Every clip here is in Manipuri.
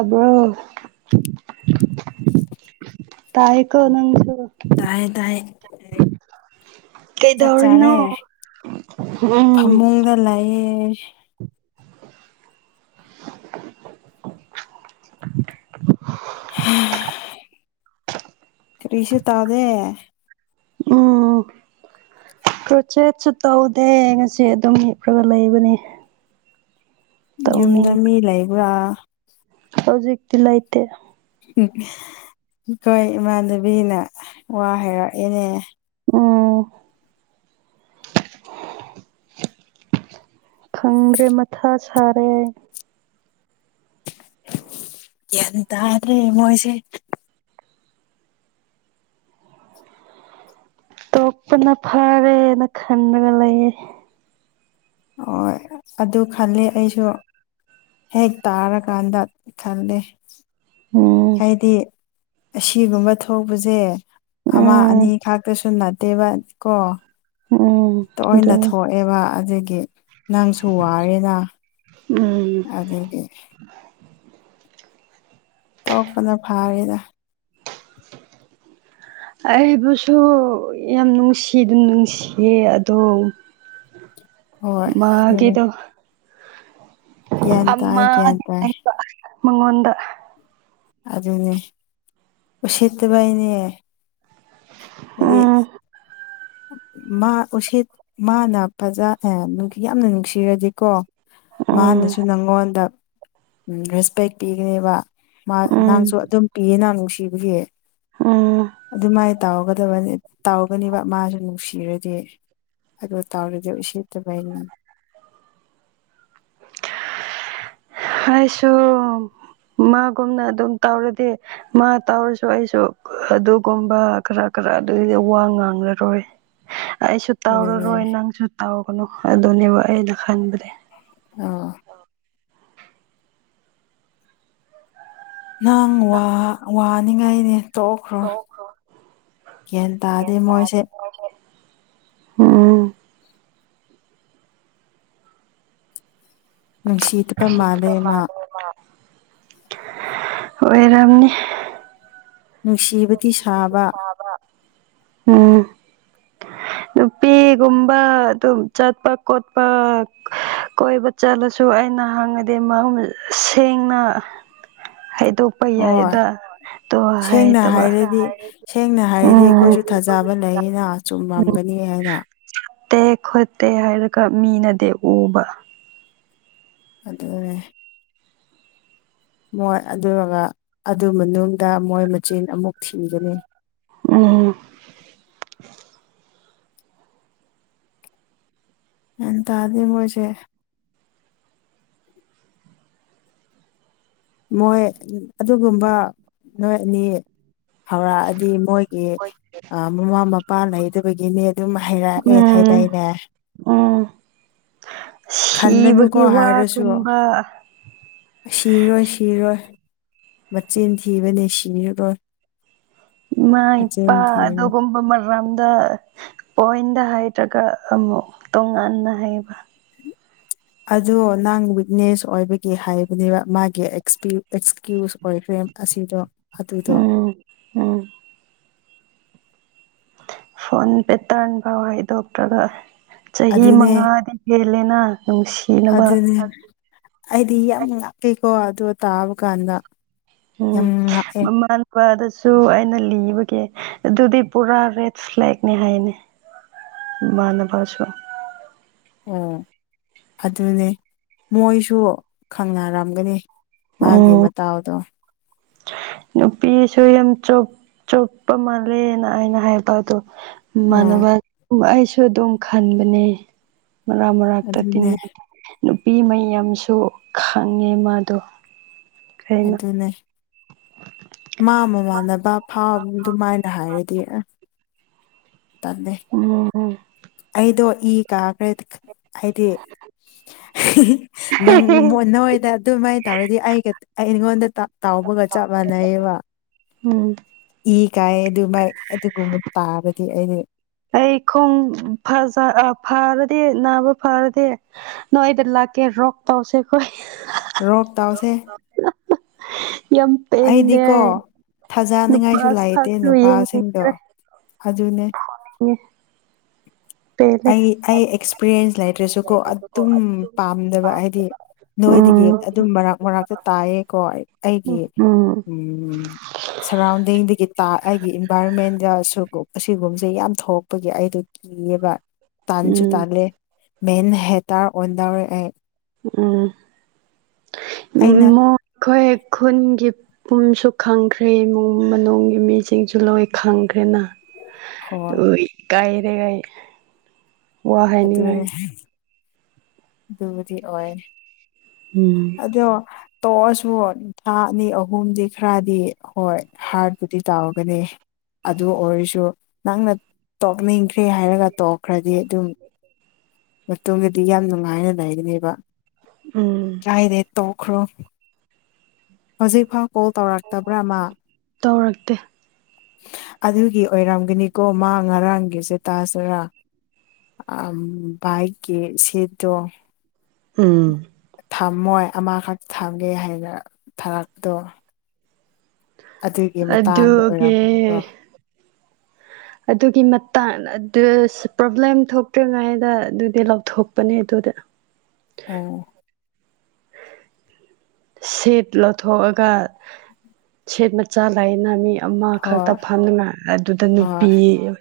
ꯑꯗꯨꯕ꯭ꯔꯣ ꯅꯪꯁꯨ [inaudible] ꯇ ꯇꯥꯏ ꯆꯥꯛ ꯀꯩꯗꯧꯔꯤꯅꯣ ꯆꯥꯔꯦ ꯎꯝ ꯐꯃꯨꯡꯗ ꯂꯩꯌꯦ [inaudible] ꯎꯝ ꯀꯔꯤꯁ ꯇꯥꯗꯦ ꯎꯝ ꯄ꯭ꯔꯣꯆꯦꯠꯁꯨ ꯇꯧꯗꯦ ꯉꯁꯤ ꯑꯗꯨꯝ ꯍꯞꯄꯒ ꯂꯩꯕꯅꯦ ꯌꯨꯝꯗ ꯇꯧꯅꯤꯡ ꯃꯤ ꯂꯩꯕ꯭ꯔꯥ ꯍꯧꯖꯤꯛꯇꯂꯥꯏꯇ ꯑꯩꯈꯣꯏ ꯏꯃꯥꯟꯅꯕꯤꯅ ꯋꯥ ꯍꯥꯏꯩꯔꯛꯏꯦꯅꯦ ꯎꯝ ꯈꯪꯗ꯭ꯔꯦ ꯃꯊꯥ ꯁꯥꯔꯦ ꯍꯥꯏ ꯒ꯭ꯌꯥꯟ ꯇꯥꯗ꯭ꯔꯦ ꯃꯣꯏꯁꯦ ꯇꯣꯛꯄꯅ ꯐꯔꯦꯅ ꯈꯟꯗꯅ ꯂꯩꯌꯦꯦ ꯍ ꯑꯗꯨ ꯈꯂ ꯑꯩꯁꯨ ꯍꯦꯛ ꯇꯥꯔꯀꯥꯟꯗ ꯈꯜꯂꯦ ꯎꯝ ꯍꯥꯏꯗꯤ ꯑꯁꯤꯒꯨꯝꯕ ꯊꯣꯛꯄꯁꯦ ꯑꯃ ꯎꯝ ꯑꯅꯤ ꯈꯥꯛꯇꯁꯨ ꯅꯠꯇꯦꯕ ꯀꯣ ꯎꯝ ꯇꯣꯏꯅ ꯑꯗꯨꯅꯤ ꯊꯣꯛꯑꯦꯕ ꯑꯗꯨꯗꯒꯤ ꯅꯪꯁꯨ ꯋꯥꯔꯦꯅ ꯎꯝ ꯑꯗꯨꯗꯗꯤ ꯇ ꯀꯩꯅ ꯐꯥꯔꯗ ꯑꯩꯕꯨꯁꯨ ꯌꯥꯝ ꯅꯨꯡꯁꯤ ꯑꯗꯨꯝ ꯅꯨꯡꯁꯤꯌꯦ ꯑꯗꯣ ꯍꯣꯏ ꯑꯗꯨꯅꯦ ꯃꯥꯒꯤꯦꯗꯣ ꯒ꯭ꯌꯥꯟ ꯇꯥꯏ ꯑꯃ ꯒ꯭ꯌꯥꯟ ꯇꯥꯏ ꯃꯉꯣꯗ ꯑꯗꯨꯗꯅꯤ ꯑꯣ ꯁꯇꯕꯥꯏꯅꯦ ꯎꯝ ꯃꯥ ꯎꯁꯤꯠ ꯃꯥꯅ ꯐꯖ ꯌꯥꯝꯅ ꯅꯨꯡꯁꯤꯔꯗꯤꯀꯣ ꯎꯝ ꯃꯥꯅꯁꯨ ꯅꯪꯉꯣꯟꯗ ꯔꯦꯁꯄꯦꯛ ꯄꯤꯒꯅꯦꯕ ꯎꯝ ꯅꯪꯁꯨ ꯑꯗꯨꯝ ꯄꯤꯌꯦ ꯅꯍ ꯅꯨꯡꯁꯤꯕꯒꯤ ꯎꯝ ꯑꯗꯨꯃꯥꯏꯅ ꯇꯧꯔꯒ ꯕ ꯇꯥꯎꯒꯅꯦꯕ ꯃꯥꯁꯨ ꯅꯨꯡꯁꯤꯔꯗꯤ ꯑꯗ ꯇꯥꯎꯔꯗꯤ ꯎꯆ ꯇꯧꯕꯥꯏꯅꯤ ꯍꯥꯏꯁꯨꯣ ꯃꯥꯒꯨꯝꯅ ꯑꯗꯨꯝ ꯇꯧꯔꯗꯤ ꯃꯥ ꯇꯧꯔꯁꯨ ꯑꯩꯁꯨ ꯑꯗꯨꯒꯨꯝꯕ ꯈꯔ ꯈꯔ ꯈꯔ ꯑꯗꯨꯏꯗꯤ ꯋꯥ ꯉꯥꯡꯂꯔꯣꯏ [inaudible] ꯑꯩꯁꯨ ꯑꯗꯨꯅꯦ ꯇꯧꯔꯔꯣꯏ ꯅꯪꯁꯨ ꯇꯥꯎꯒꯅꯨ ꯑꯗꯨꯅꯦꯕ ꯑꯩꯅ ꯈꯟꯕꯅꯦ ꯑꯥ ꯅꯪ ꯋꯥꯅꯤꯉꯥꯏꯅꯦ ꯇꯣꯛꯈ꯭ꯔꯣ ꯒ꯭ꯌꯥꯟ ꯇꯥꯔꯗꯤ ꯃꯣꯏꯁꯦ ꯑꯣ ꯅꯨꯡꯁꯤꯤꯇꯄ ꯃꯥꯗꯦ ꯃꯥ ꯑꯣꯏꯔꯝꯅꯤ ꯅꯨꯡꯁꯤꯕꯗꯤ ꯁꯥꯕ ꯎꯝ ꯅꯨ ꯐꯤꯒꯨꯝꯕ ꯑꯗꯨꯝ ꯆꯠꯄ ꯈꯣꯠꯄ ꯀꯣꯏꯕ ꯆꯠꯂꯁꯨ ꯑꯩꯅ ꯁꯦꯡꯅ ꯍꯥꯏ ꯍꯣꯏ ꯇꯣꯄꯩꯌꯥꯗ ꯇꯣ ꯍꯥꯏ ꯁꯦꯡꯅ ꯍꯥꯏꯔꯗꯤ ꯁꯦꯡꯅ ꯍꯥꯏꯔꯗꯤ ꯑꯩꯈꯣꯏꯁꯨ ꯊꯥꯖꯕ ꯂꯩꯌꯦꯅ ꯆꯨꯝꯃꯝꯒꯅꯤ ꯍꯥꯏꯅ ꯐꯠꯇꯦ ꯈꯣꯠꯇꯦ ꯍꯥꯏꯔꯒ ꯃꯤꯅꯗꯤ ꯎꯕ ꯑꯗꯨꯗꯅꯦ ꯃꯣꯏ ꯑꯗꯨꯒ ꯑꯗꯨ ꯃꯅꯨꯡꯗ ꯃꯣꯏ ꯃꯆꯤꯟ ꯑꯃꯨꯛ ꯊꯤꯒꯅꯤ ꯎꯝ ꯑꯦ ꯇ ꯑꯗꯤ ꯃꯁꯦ ꯃꯣꯏ ꯑꯗꯨꯒꯨꯝꯕ ꯅꯣꯏ ꯑꯅꯤ ꯍꯧꯔꯛꯑꯗꯤ ꯃꯣꯏ ꯃꯃꯥ ꯃꯄꯥ ꯂꯩꯗꯨꯕꯒꯤꯅꯦ ꯑꯗꯨꯝ ꯍꯥꯏꯩꯔꯛꯑꯦ ꯎꯝ ꯊꯥꯏꯊꯩꯅꯦ ꯎꯝ ꯈꯟꯂꯅꯨꯀꯣ ꯁꯤꯕꯒꯤ ꯍꯥꯏꯔꯁꯨꯣ ꯋꯥꯒꯨꯝꯕ ꯁꯤꯔꯣꯏ ꯁꯤꯔꯣꯏ ꯃꯆꯤꯟ ꯊꯤꯕꯅꯤ ꯁꯤꯔꯔꯣꯏ ꯏ ꯃꯥ ꯃꯆꯤꯟ ꯏꯄꯥ ꯊꯤꯕꯅꯤ ꯑꯗꯨ ꯀꯕ ꯃ ꯝꯗ ꯄꯣꯏꯟꯗ ꯍꯥꯏꯔꯒ ꯑꯃꯨꯛ ꯇꯣꯉꯥꯟꯅ ꯍꯩꯕ ꯑꯗꯣ ꯅꯪ ꯋꯤꯛꯅꯦꯁ ꯑꯣꯏꯕꯒꯤ ꯍꯥꯏꯕꯅꯦꯕ ꯃꯥꯒꯤ ꯑꯦꯛꯁꯀ꯭ꯌꯨꯁ ꯑꯣꯏꯈ꯭ꯔꯦ ꯦꯝ ꯑꯁꯤꯗꯣ ꯑꯗꯨꯗ ꯎꯝ ꯎꯝ ꯐꯣꯟ ꯄꯦꯇꯔꯟ ꯐꯥꯎ ꯍꯥꯏꯗꯣꯛꯇ꯭ꯔꯒ ꯆꯍꯤ ꯑꯗꯨꯅꯦ ꯃꯉꯥꯗꯤ ꯍꯦꯜꯂꯦꯅ ꯅꯨꯡꯁꯤꯅꯕ ꯑꯗꯨꯅꯦ ꯑꯩꯗꯤ ꯌꯥꯝ ꯉꯥꯛꯀꯩꯀꯣ ꯑꯗꯨ ꯇꯥꯕ ꯀꯥꯟꯗ ꯎ ꯅꯦ ꯑꯗꯨꯁꯨ ꯑꯩꯅ ꯂꯤꯕꯒꯤꯦ ꯑꯗꯨꯗꯤ ꯄꯨꯔꯥ ꯔꯦꯠ ꯐ꯭ꯂꯦꯦꯛꯅꯦ ꯍꯥꯏꯅꯦ ꯃꯥꯅ ꯄꯁꯨ ꯑꯣ ꯑꯗꯨꯅꯦ ꯃꯣꯏꯁꯨ ꯈꯪꯅꯔꯝꯒꯅꯤ ꯎꯝ ꯃꯥꯦ ꯇꯑꯣꯗꯣ ꯅꯨꯄꯤꯁꯨ ꯌꯥꯝ ꯆ ꯆꯣꯞꯄ ꯃꯥꯜꯂꯦꯅ ꯑꯩꯅ ꯍꯥꯏꯕ ꯑꯗꯣ ꯎꯝ ꯃꯥꯟꯅꯕ ꯑꯩꯁꯨ ꯑꯗꯨꯝ ꯈꯟꯕꯅꯦ ꯃꯔ ꯃꯔꯔꯇ ꯇ ꯑꯗꯨꯅꯦ ꯅꯨꯄꯤ ꯃꯩ ꯌꯥꯝꯁꯨ ꯈꯪꯉꯦ ꯃꯥꯗꯣ ꯀꯩꯅꯣ ꯑꯗꯨꯅꯦ ꯃꯥ ꯃꯃꯥꯟꯅꯕ ꯐꯥꯎ ꯑꯗꯨꯃꯥꯏꯅ ꯍꯥꯏꯔ ꯏꯇ ꯎꯝ ꯑꯩꯗꯣ ꯏ ꯀꯥꯈ꯭ꯔꯦꯗꯤ ꯍꯥꯏꯗꯤ ꯅꯪ ꯃ ꯅꯣꯏꯗ ꯑꯗꯨꯃꯥꯏꯅ ꯇꯧꯔꯗꯤ ꯑꯩꯒ ꯑꯩ ꯑꯩꯉꯣꯟꯗ ꯇ ꯍꯧꯕꯒ ꯆꯞ ꯃꯥꯟꯅꯩꯌꯦꯕ ꯍ ꯏ ꯀꯥꯏ ꯑꯗꯨ ꯃꯥꯏ ꯑꯗꯨꯒꯨꯝꯕ ꯇꯥꯕꯗꯤ ꯑꯩꯗꯤ ꯑꯩ ꯈꯣꯡ ꯐꯖ ꯐꯥꯔꯗꯤꯦ ꯅꯥꯕ ꯐꯥꯔꯗꯤꯦ ꯅꯣꯏꯗ ꯂ ꯇꯦ ꯔ ꯄꯥꯎꯁꯦ ꯀꯣꯏ ꯔꯣꯞ ꯇꯥꯎꯁꯦ [inaudible] ꯌꯥꯝ ꯄꯦꯟꯗꯦ ꯊꯥꯖꯅꯤꯡꯉꯥꯏꯁꯨ ꯅꯨꯄꯥꯥꯁ ꯂꯩꯇꯦ ꯈ ꯅꯨꯄꯥꯁꯤꯡꯗꯣ ꯌꯦꯡꯉ꯭ꯔꯦ ꯑꯗꯨꯅꯦ ꯄꯦꯜꯂꯦ ꯑꯩ ꯑꯩ ꯑꯦꯛꯁꯄꯤꯔꯤꯌꯦꯟꯁ ꯠꯇ꯭ꯔꯁꯨ ꯀꯣ ꯑꯗꯨꯝ ꯄꯥꯝꯗꯕ ꯍꯥꯏꯗꯤ ꯅꯣꯏꯗꯒꯤ ꯎꯝ ꯑꯗꯨꯝ ꯃꯔꯛ ꯃꯔꯛꯇ ꯇꯥꯏꯌꯦꯀꯣ ꯑꯩꯒꯤ ꯎꯝ ꯎꯝ ꯁꯔꯥꯎꯟꯗꯤꯡꯗꯒꯤ ꯇ ꯑꯩꯒꯤ ꯏꯟꯚꯥꯏꯔꯣꯟꯃꯦꯟꯗꯁꯨ ꯑꯁꯤꯒꯨꯝꯕꯁꯦ ꯌꯥꯝ ꯊꯣꯛꯂꯛꯄꯒꯤ ꯑꯩꯗꯣ ꯀꯤꯌꯦꯕ ꯇꯥꯟꯁꯨ ꯎꯝ ꯇꯥꯜꯂꯦ ꯃꯦꯟ ꯍꯦꯇꯥꯔ ꯑꯣꯟꯗꯥꯎꯔ ꯎꯝ ꯑꯩꯅ ꯃꯈꯣꯏ ꯑꯩꯣꯏꯦꯛ ꯈꯨꯟꯒꯤ ꯄꯨꯝꯁꯨ ꯈꯪꯈ꯭ꯔꯦ ꯏꯃꯨꯡ ꯃꯅꯨꯡꯒꯤ ꯃꯤꯁꯤꯡꯁꯨ ꯂꯣꯏ ꯈꯪꯦ ꯍꯣꯏ ꯀꯥꯏꯔꯦ ꯀꯥꯏ ꯑꯗꯨꯗ ꯃꯅꯦ ꯔꯤ ꯑꯣꯏ ꯎꯝ ꯑꯗꯣ ꯇꯣꯛꯑꯁꯨ ꯅꯤꯡ ꯊꯥ ꯑꯅꯤ ꯑꯍꯨꯝꯗꯤ ꯈꯔꯗꯤ ꯍꯣꯏ ꯍꯥꯔꯠ ꯕꯨꯗꯤꯤ ꯇꯧꯒꯅꯤ ꯑꯗꯨ ꯑꯣꯏꯔꯁꯨ ꯅꯪꯅ ꯇꯣꯛꯅꯤꯡꯈ꯭ꯔꯦ ꯍꯥꯏꯔꯒ ꯇꯣꯛꯈ꯭ꯔꯗꯤ ꯑꯗꯨꯝ ꯃꯇꯨꯡꯣꯗꯗꯤ ꯌꯥꯝ ꯅꯨꯡꯉꯥꯏꯅ ꯂꯩꯒꯅꯦꯕ ꯎꯝ ꯀꯥꯏꯔꯦ ꯇꯣꯛꯈ꯭ꯔꯣ ꯍꯧꯖꯤꯛꯐꯥꯎ ꯀꯣꯜ ꯇꯧꯔꯛꯇꯕ꯭ꯔꯥꯃ ꯇꯧꯔꯛꯇꯦ ꯑꯗꯨꯒꯤ ꯑꯣꯏꯔꯝꯒꯅꯤꯀꯣ ꯃꯥ ꯉꯔꯥꯡꯒꯤꯁꯦ ꯇꯥꯁꯔꯥ ꯑ ꯏꯛꯦ ꯁꯠꯇ ꯎꯝ ꯊꯝꯃꯣꯏ ꯑꯃꯈꯛꯇ ꯊꯝꯒꯦ ꯍꯥꯏꯅ ꯊꯔꯛꯄꯗꯣ ꯑꯗꯨꯒꯤ ꯃꯇꯥꯡꯗ ꯑꯗꯨꯒꯤ ꯑꯣꯏꯔꯝꯃꯤꯅꯤꯗꯣ ꯑꯗꯨꯒꯤ ꯃꯇꯥꯡ ꯄ꯭ꯔꯣꯕ꯭ꯂꯦꯝ ꯊꯣꯛꯇ꯭ꯔꯤꯉꯥꯏꯩꯗ ꯑꯗꯨꯗꯤ ꯂꯧꯊꯣꯛꯄꯅꯦ ꯑꯗꯨ ꯑꯗꯨꯗ ꯑꯣ [unintelligible] ꯁꯦꯠ ꯂꯧꯊꯣꯛꯑꯒ ꯁꯦꯠ ꯃꯆꯥ ꯂꯩꯅ ꯃꯤ ꯑꯃ ꯈꯛꯇ ꯍꯣꯏ ꯐꯝꯉꯥꯏ ꯑꯗꯨꯗ ꯍꯣꯏ ꯅꯨꯄꯤ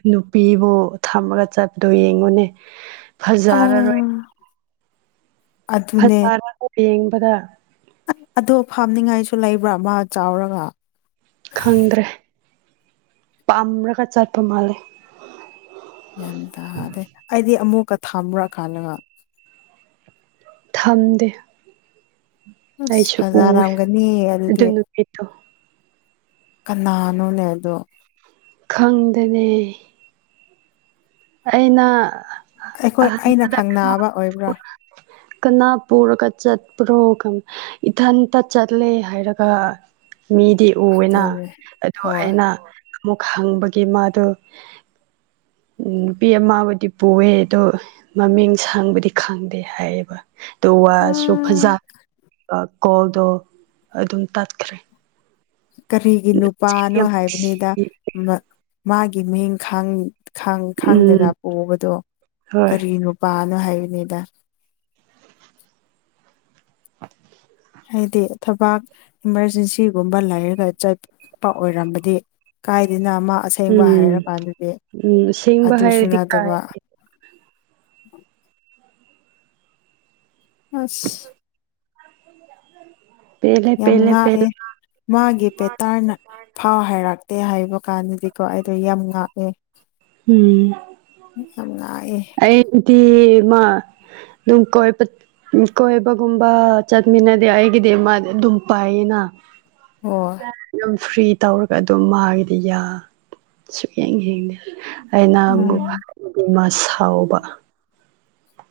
ꯅꯨꯄꯤꯕꯨ ꯊꯝꯃꯒ ꯆꯠꯄꯗꯣ ꯌꯦꯡꯉꯨꯅꯦ ꯐꯖꯔꯔꯣꯏ ꯑꯥ ꯑꯗꯨꯅꯦ ꯐꯖꯔꯒ ꯌꯦꯡꯕꯗ ꯑꯗꯣ ꯐꯥꯝꯅꯤꯉꯥꯏꯁꯨ ꯂꯩꯕ꯭ꯔꯥ ꯃꯥ ꯆꯥꯎꯔꯒ ꯈꯪꯗ꯭ꯔꯦ ꯄꯥꯝꯂꯒ ꯆꯠꯄ ꯃꯥꯜꯂꯦ ꯌꯥꯅꯤ ꯇꯗꯦ ꯑꯩꯗꯤ ꯑꯃꯨꯛꯀ ꯊꯥꯝꯃꯨꯔꯛꯀꯥꯟꯗꯒ ꯊꯝꯗꯦ ꯑꯁ ꯑꯩꯁꯨ ꯎꯋꯦ ꯐꯖꯔꯝꯒꯅꯤ ꯑꯗꯨꯗꯤ ꯑꯗꯨ ꯅꯨꯄꯤꯗꯣ ꯀꯅꯥꯅꯨ ꯂꯩꯗꯣ ꯈꯪꯗꯅꯦ ꯑꯩꯅ ꯑꯩꯈꯣꯏ ꯑꯩꯅ ꯑꯍꯥꯟꯕꯗ ꯀꯅꯥ ꯈꯪꯅꯕ ꯑꯣꯏꯕ꯭ꯔꯥ ꯀꯅꯥ ꯄꯨꯔꯒ ꯆꯠꯄ꯭ꯔꯣ ꯏꯊꯟꯇ ꯆꯠꯂꯦ ꯍꯥꯏꯔꯒ ꯃꯤꯗꯤ ꯎꯋꯦꯅ ꯑꯗꯨꯅꯦ ꯑꯗꯨ ꯍꯣꯏ ꯑꯩꯅ ꯑꯃꯨꯛ ꯍꯪꯕꯒꯤ ꯃꯥꯗꯨ ꯅꯨꯄꯤ ꯑꯃꯕꯨꯗꯤ ꯄꯨꯑ ꯑꯗꯣ ꯃꯃꯤꯡ ꯁꯪꯕꯗꯤ ꯈꯪꯗꯦ ꯍꯥꯏꯌꯦꯕ ꯎ ꯋꯥꯁꯨ ꯐꯖ ꯀꯣꯜꯗꯣ ꯑꯗꯨꯝ ꯇꯠꯈ꯭ꯔꯦ ꯀꯔꯤꯒꯤ ꯅꯨꯄꯥꯅꯣ ꯌꯥꯝ ꯍꯥꯏꯕꯅꯤꯗ ꯃꯥꯒꯤ ꯃꯍꯤꯡꯈꯥꯡ ꯈꯥꯡ ꯈꯥꯡꯗꯅ ꯎꯝ ꯄꯣꯛꯕꯗꯣ ꯍꯣꯏ ꯀꯔꯤꯅꯣ ꯂ ꯍꯥꯏꯅꯤꯗ ꯍꯥꯏꯗꯤ ꯊꯕꯥꯛ ꯏꯃꯥꯔꯖꯦꯟꯁꯤꯒꯨꯝꯕ ꯂꯩꯔꯒ ꯆꯠꯄ ꯑꯣꯏꯔꯝꯕꯗꯤ ꯀꯥꯏꯔꯤꯅ ꯑꯃ ꯑꯁꯦꯡꯕ ꯎꯝ ꯍꯥꯏꯔꯀꯥꯟꯗꯗꯤ ꯎꯝ ꯁꯦꯡꯕ ꯑꯗꯨ ꯍꯥꯏꯔꯗꯤ ꯀꯥꯏ ꯁꯨꯅꯗꯕ [inaudible] ꯑꯁ ꯄꯦꯂ ꯌꯥꯝ ꯄꯦꯍꯦ ꯄꯦꯂꯦ ꯉꯥꯛꯑꯦ ꯃꯥꯒꯤ ꯄꯦꯇꯥꯔꯅ ꯐꯥꯎ ꯍꯥꯏꯔꯛꯇꯦ ꯍꯥꯏꯕ ꯀꯥꯟꯗꯗꯤꯀꯣ ꯑꯩꯗꯣ ꯌꯥꯝ ꯉꯥꯛꯑꯦ ꯎꯝ ꯃꯤꯠ ꯌꯥꯝ ꯅꯥꯏꯌ‌ꯦ ꯇꯤꯌ‌ꯦ ꯃꯥ ꯑꯗꯨꯝ ꯀ‌ꯣꯏꯕ ꯎꯝ ꯀꯣꯏꯕꯒꯨꯝꯕ ꯆꯠꯃꯤꯟꯅ ꯑꯩꯒꯤꯗꯤ ꯃꯥ ꯑꯗꯨꯝ ꯄꯥꯏꯌ‌ꯦꯅ ꯍꯣꯏ ꯐ꯭ꯔꯤ ꯇꯧꯔꯒ ꯑꯗꯨꯝ ꯃꯥꯒꯤꯗꯤ ꯌꯥ ꯁꯨꯛꯌꯦꯡ ꯌ‌ꯦꯡꯗꯦ ꯑꯩꯅꯕꯨ ꯎꯝ ꯃꯥ ꯁꯥꯎꯕ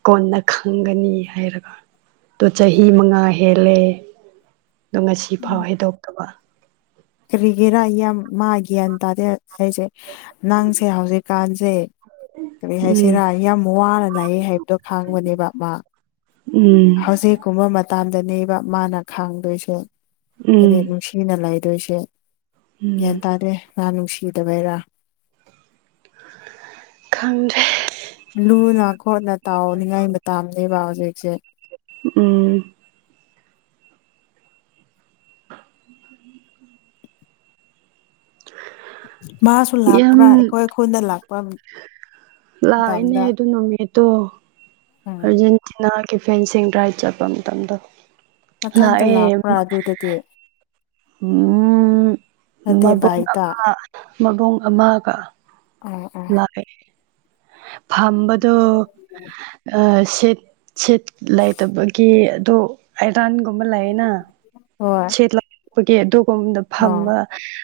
ꯀꯣꯟꯅ ꯈꯪꯒꯅꯤ ꯍꯥꯏꯔꯒ ꯑꯗꯨ ꯆꯍꯤ ꯃꯉꯥ ꯍꯦꯜꯂꯦ ꯑꯗꯣ ꯉꯁꯤ ꯐꯥꯎ ꯍꯥꯏꯗꯣꯛꯇꯕ ꯀꯔꯤꯒꯤꯔꯥ ꯌꯥꯝ ꯃꯥ ꯒ꯭ꯌꯥꯟ ꯇꯥꯗꯦ ꯍꯥꯏꯁꯦ ꯅꯪꯁꯦ ꯍꯧꯖꯤꯛꯀꯥꯟꯁꯦ ꯀꯔꯤ ꯎꯝ ꯍꯥꯏꯁꯤꯔꯥ ꯌꯥꯝ ꯋꯥꯅ ꯂꯥꯛꯑꯦ ꯍꯥꯏꯕꯗꯣ ꯈꯥꯡꯕꯅꯦꯕ ꯃꯥ ꯎꯝ ꯍꯧꯖꯤꯛꯀꯨꯝꯕ ꯃꯇꯝꯗꯅꯦꯕ ꯃꯥꯅ ꯈꯥꯡꯗꯣꯏꯁꯦ ꯎꯝ ꯍꯥꯏꯗꯤ ꯅꯨꯡꯁꯤꯅ ꯂꯩ ꯗꯨꯏꯁꯦ ꯎꯝ ꯒ꯭ꯌꯥꯟ ꯇꯥꯗꯔ‌ꯦ ꯃꯥ ꯅꯨꯡꯁꯤꯗꯕꯩꯔꯥ ꯍ ꯈꯪꯗꯔꯦ ꯂꯨꯅ ꯈꯣꯠꯅ ꯇꯥꯎꯅꯤꯡꯉꯥꯏ ꯃꯇꯝꯅꯦꯕ ꯍꯧꯖꯤꯛꯁꯦ ꯎꯝ ꯃꯥꯁꯨ ꯌꯥꯝ ꯂꯥꯛꯄ꯭ꯔꯥ ꯑꯩꯈꯣꯏ ꯈꯨꯟꯗ ꯂꯥꯛ ꯂꯥꯛꯏꯅꯦ ꯑꯗꯨ ꯅꯨꯃꯤꯠ ꯇꯣ ꯎꯝ ꯑꯔꯖꯦꯟꯇꯤꯅꯥ ꯀꯤꯐꯦꯟꯁꯤꯡ ꯗꯔꯥꯏꯠ ꯆꯠꯄ ꯃꯇꯝꯗ‌ꯣ ꯃꯊꯟꯇ ꯂꯥꯛꯄ꯭ꯔꯥ ꯑꯗꯨꯗꯗꯤ ꯎꯝ ꯅꯠꯇꯦ ꯃꯕꯣꯡ ꯚꯥꯏꯇ ꯑꯃ ꯃꯕꯣꯡ ꯑꯃꯒ ꯑꯣ ꯑꯣ ꯂꯥꯛꯑꯦ ꯐꯝꯕꯗꯣ ꯑꯥ ꯁꯤꯠ ꯁꯤꯠ ꯂꯩꯇꯕꯒꯤ ꯑꯗꯨ ꯑꯥꯏꯔꯥꯟꯒꯨꯝꯕ ꯂꯩꯌꯦꯅ ꯍꯣꯏ ꯒꯤ ꯑꯗꯨꯒꯨꯝꯕꯗ ꯑꯥ ꯐꯝꯕ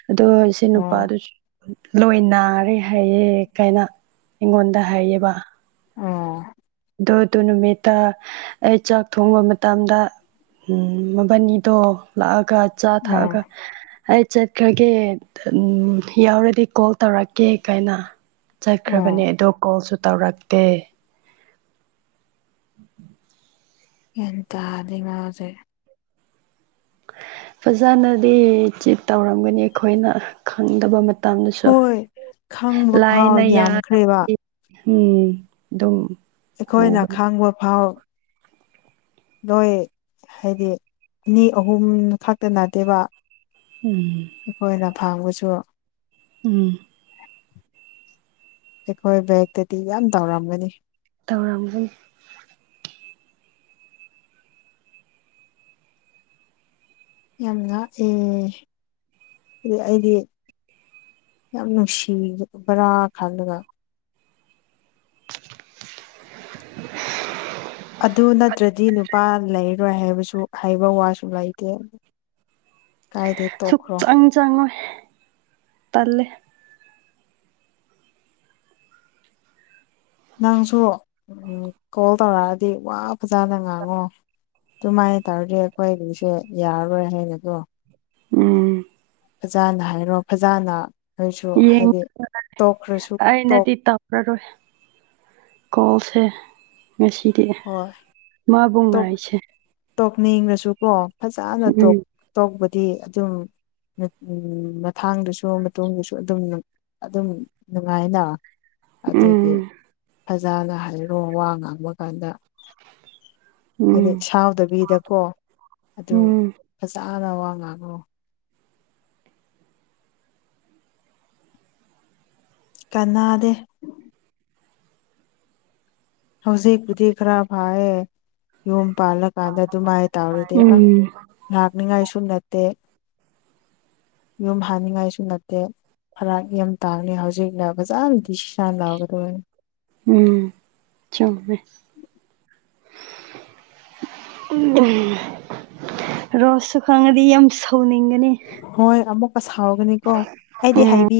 ꯑꯗꯨ ꯁꯤ ꯑꯥ ꯅꯨꯄꯥꯗꯨꯁꯨ ꯂꯣꯏ ꯅꯥꯔꯦ ꯍꯥꯏꯌꯦ ꯀꯥꯏꯅ ꯑꯩꯉꯣꯟꯗ ꯍꯥꯏꯌꯦꯕ ꯑꯣ ꯑꯗꯨ ꯑꯗꯨ ꯅꯨꯃꯤꯠꯇ ꯑꯩ ꯆꯥꯛ ꯊꯣꯡꯕ ꯃꯇꯝꯗ ꯎꯝ ꯃꯕꯥꯅꯤꯗꯣ ꯂꯥꯛꯑꯒ ꯆꯥ ꯎꯝ ꯊꯛꯑꯒ ꯑꯩ ꯆꯠꯈ꯭ꯔꯒꯦ ꯎꯝ ꯌꯥꯎꯔꯗꯤ ꯀꯣꯜ ꯇꯧꯔꯛꯀꯦ ꯀꯥꯏꯅ ꯎꯝ ꯆꯠꯈ꯭ꯔꯕꯅꯦ ꯑꯗꯣ ꯀꯣꯜꯁꯨ ꯇꯧꯔꯛꯇꯦ [unintelligible] ꯒꯌꯥꯟ ꯇꯥꯗ‌ꯦ ꯃꯥꯖ‌ꯦ ꯐꯖꯅꯗꯤ ꯆꯤꯠ ꯇꯧꯔꯝꯒꯅꯤ ꯑꯩꯈꯣꯏꯅ ꯈꯪꯗꯕ ꯃ ꯃꯇꯝꯗꯁꯨ ꯍꯣꯏ ꯈꯪꯕ ꯐꯥꯎ ꯂꯥꯏꯅ ꯌꯥꯝꯈ꯭ꯔꯦꯕ ꯌꯥꯗꯕ [inaudible] ꯎꯝ ꯑꯗꯨꯝ ꯑꯩꯈꯣꯏꯅ ꯎꯕꯅꯤ ꯈꯥꯡꯕ ꯐꯥꯎ ꯅꯣꯏ ꯍꯥꯏꯗꯤ ꯑꯅꯤ ꯑꯍꯨꯝ ꯈꯛꯇ ꯅꯠꯇꯦꯕ ꯎꯝ ꯑꯩꯈꯣꯏꯅ ꯐꯥꯡꯕꯁꯨ ꯎꯝ ꯑꯩꯈꯣꯏ ꯕꯦꯛꯇꯗꯤ ꯌꯥꯝ ꯇꯧꯔꯝꯒꯅꯤ ꯇꯧꯔꯝꯒꯅꯤ ꯌꯥꯝ ꯉꯥꯛꯑ‌ꯦ ꯑꯗꯨ ꯑꯩꯗꯤ ꯌꯥꯝ ꯅꯨꯡꯁꯤꯕ ꯕꯔꯥ ꯈꯜꯂꯒ ꯑꯗꯨ ꯅꯠꯇ꯭ꯔꯗꯤ ꯅꯨꯄꯥ ꯂꯩꯔꯣꯏ ꯍꯥꯏꯕꯁꯨ ꯍꯥꯏꯕ ꯋꯥꯁꯨ ꯂꯩꯇꯦ ꯀꯥꯏꯗꯩ ꯇꯣꯛꯈ꯭ꯔꯣ ꯁꯨꯛꯆꯪ ꯆꯪꯉꯣꯏ ꯇꯜꯂꯦ ꯅꯪꯁꯨ ꯎꯝ ꯀꯣꯜ ꯇꯧꯔꯛꯑꯗꯤ ꯋꯥ ꯐꯖꯅ ꯉꯥꯡꯉꯣ ꯑꯗꯨꯃꯥꯏꯅ ꯇꯧꯔꯗꯤ ꯑꯩꯈꯣꯏ ꯑꯗꯨꯁꯨ ꯌꯥꯔꯔꯣꯏ ꯍꯥꯏꯕꯗꯣ ꯎꯝ ꯐꯖꯅ ꯍꯥꯏꯔꯣ ꯐꯖꯅ ꯑꯩꯣꯏꯁꯨ ꯌꯦꯡ ꯍꯥꯏꯗꯤ ꯇꯣꯛꯈ꯭ꯔꯁꯨ ꯇꯣꯛ ꯑꯩꯅꯗꯤ ꯁ ꯉꯁꯤꯗꯤ ꯍꯣꯏ ꯃꯥꯕꯨꯡꯉ ꯑꯩꯁꯦ ꯑꯗꯨꯀꯣ ꯐꯖꯅ ꯇꯣꯛꯄꯗꯤ ꯑꯗꯨꯝ ꯃꯊꯥꯡꯗꯨꯁꯨ ꯃꯇꯨꯡꯗꯨꯁꯨ ꯑꯗꯨꯝ ꯑꯗꯨꯝ ꯅꯨꯡꯉꯥꯏꯅ ꯑꯗꯨꯗꯤ ꯎꯝ ꯐꯖꯅ ꯍꯥꯏꯔꯣ ꯋꯥ ꯉꯥꯡꯕ ꯀꯥꯟꯗ ꯍꯥꯏꯗꯤ ꯎꯝ ꯁꯥꯎꯗꯕꯤꯗꯀꯣ ꯑꯗꯨꯝ ꯎꯝ ꯐꯖ ꯑ ꯋꯥꯉꯉꯣ ꯀꯅꯥꯗꯦ ꯍꯧꯖꯤꯛꯄꯨꯗꯤ ꯈꯔ ꯐꯌꯦꯦ ꯌꯨꯝ ꯄꯥꯜꯂꯀꯥꯟꯗ ꯑꯗꯨꯃꯥꯏ ꯇꯧꯔꯤꯗꯤ ꯑ ꯎꯝ ꯂꯥꯛꯅꯤꯉꯥꯏ ꯁꯁꯨ ꯅꯠꯇꯦ ꯌꯨꯝ ꯍꯅꯤꯡꯉꯥꯏꯁꯨ ꯅꯠꯇꯦ ꯐꯔꯥꯛ ꯌꯥꯝ ꯇꯥꯡꯅꯤ ꯍꯧꯖꯤꯛꯩꯅ ꯐꯖꯥꯅ ꯗꯤꯁꯤꯁꯥ ꯂꯥꯎꯒꯗꯣꯏ ꯎꯝ ꯆꯪꯃꯦ ꯎ ꯔꯁ ꯈꯪꯉꯗꯤ ꯌꯥꯝ ꯁꯥꯎꯅꯤꯡꯒꯅꯤ ꯍꯣꯏ ꯑꯃꯨꯛꯀ ꯁꯥꯎꯔꯒꯅꯤꯀꯣ ꯑꯩꯗꯤ ꯎꯝ ꯍꯥꯏꯕꯤ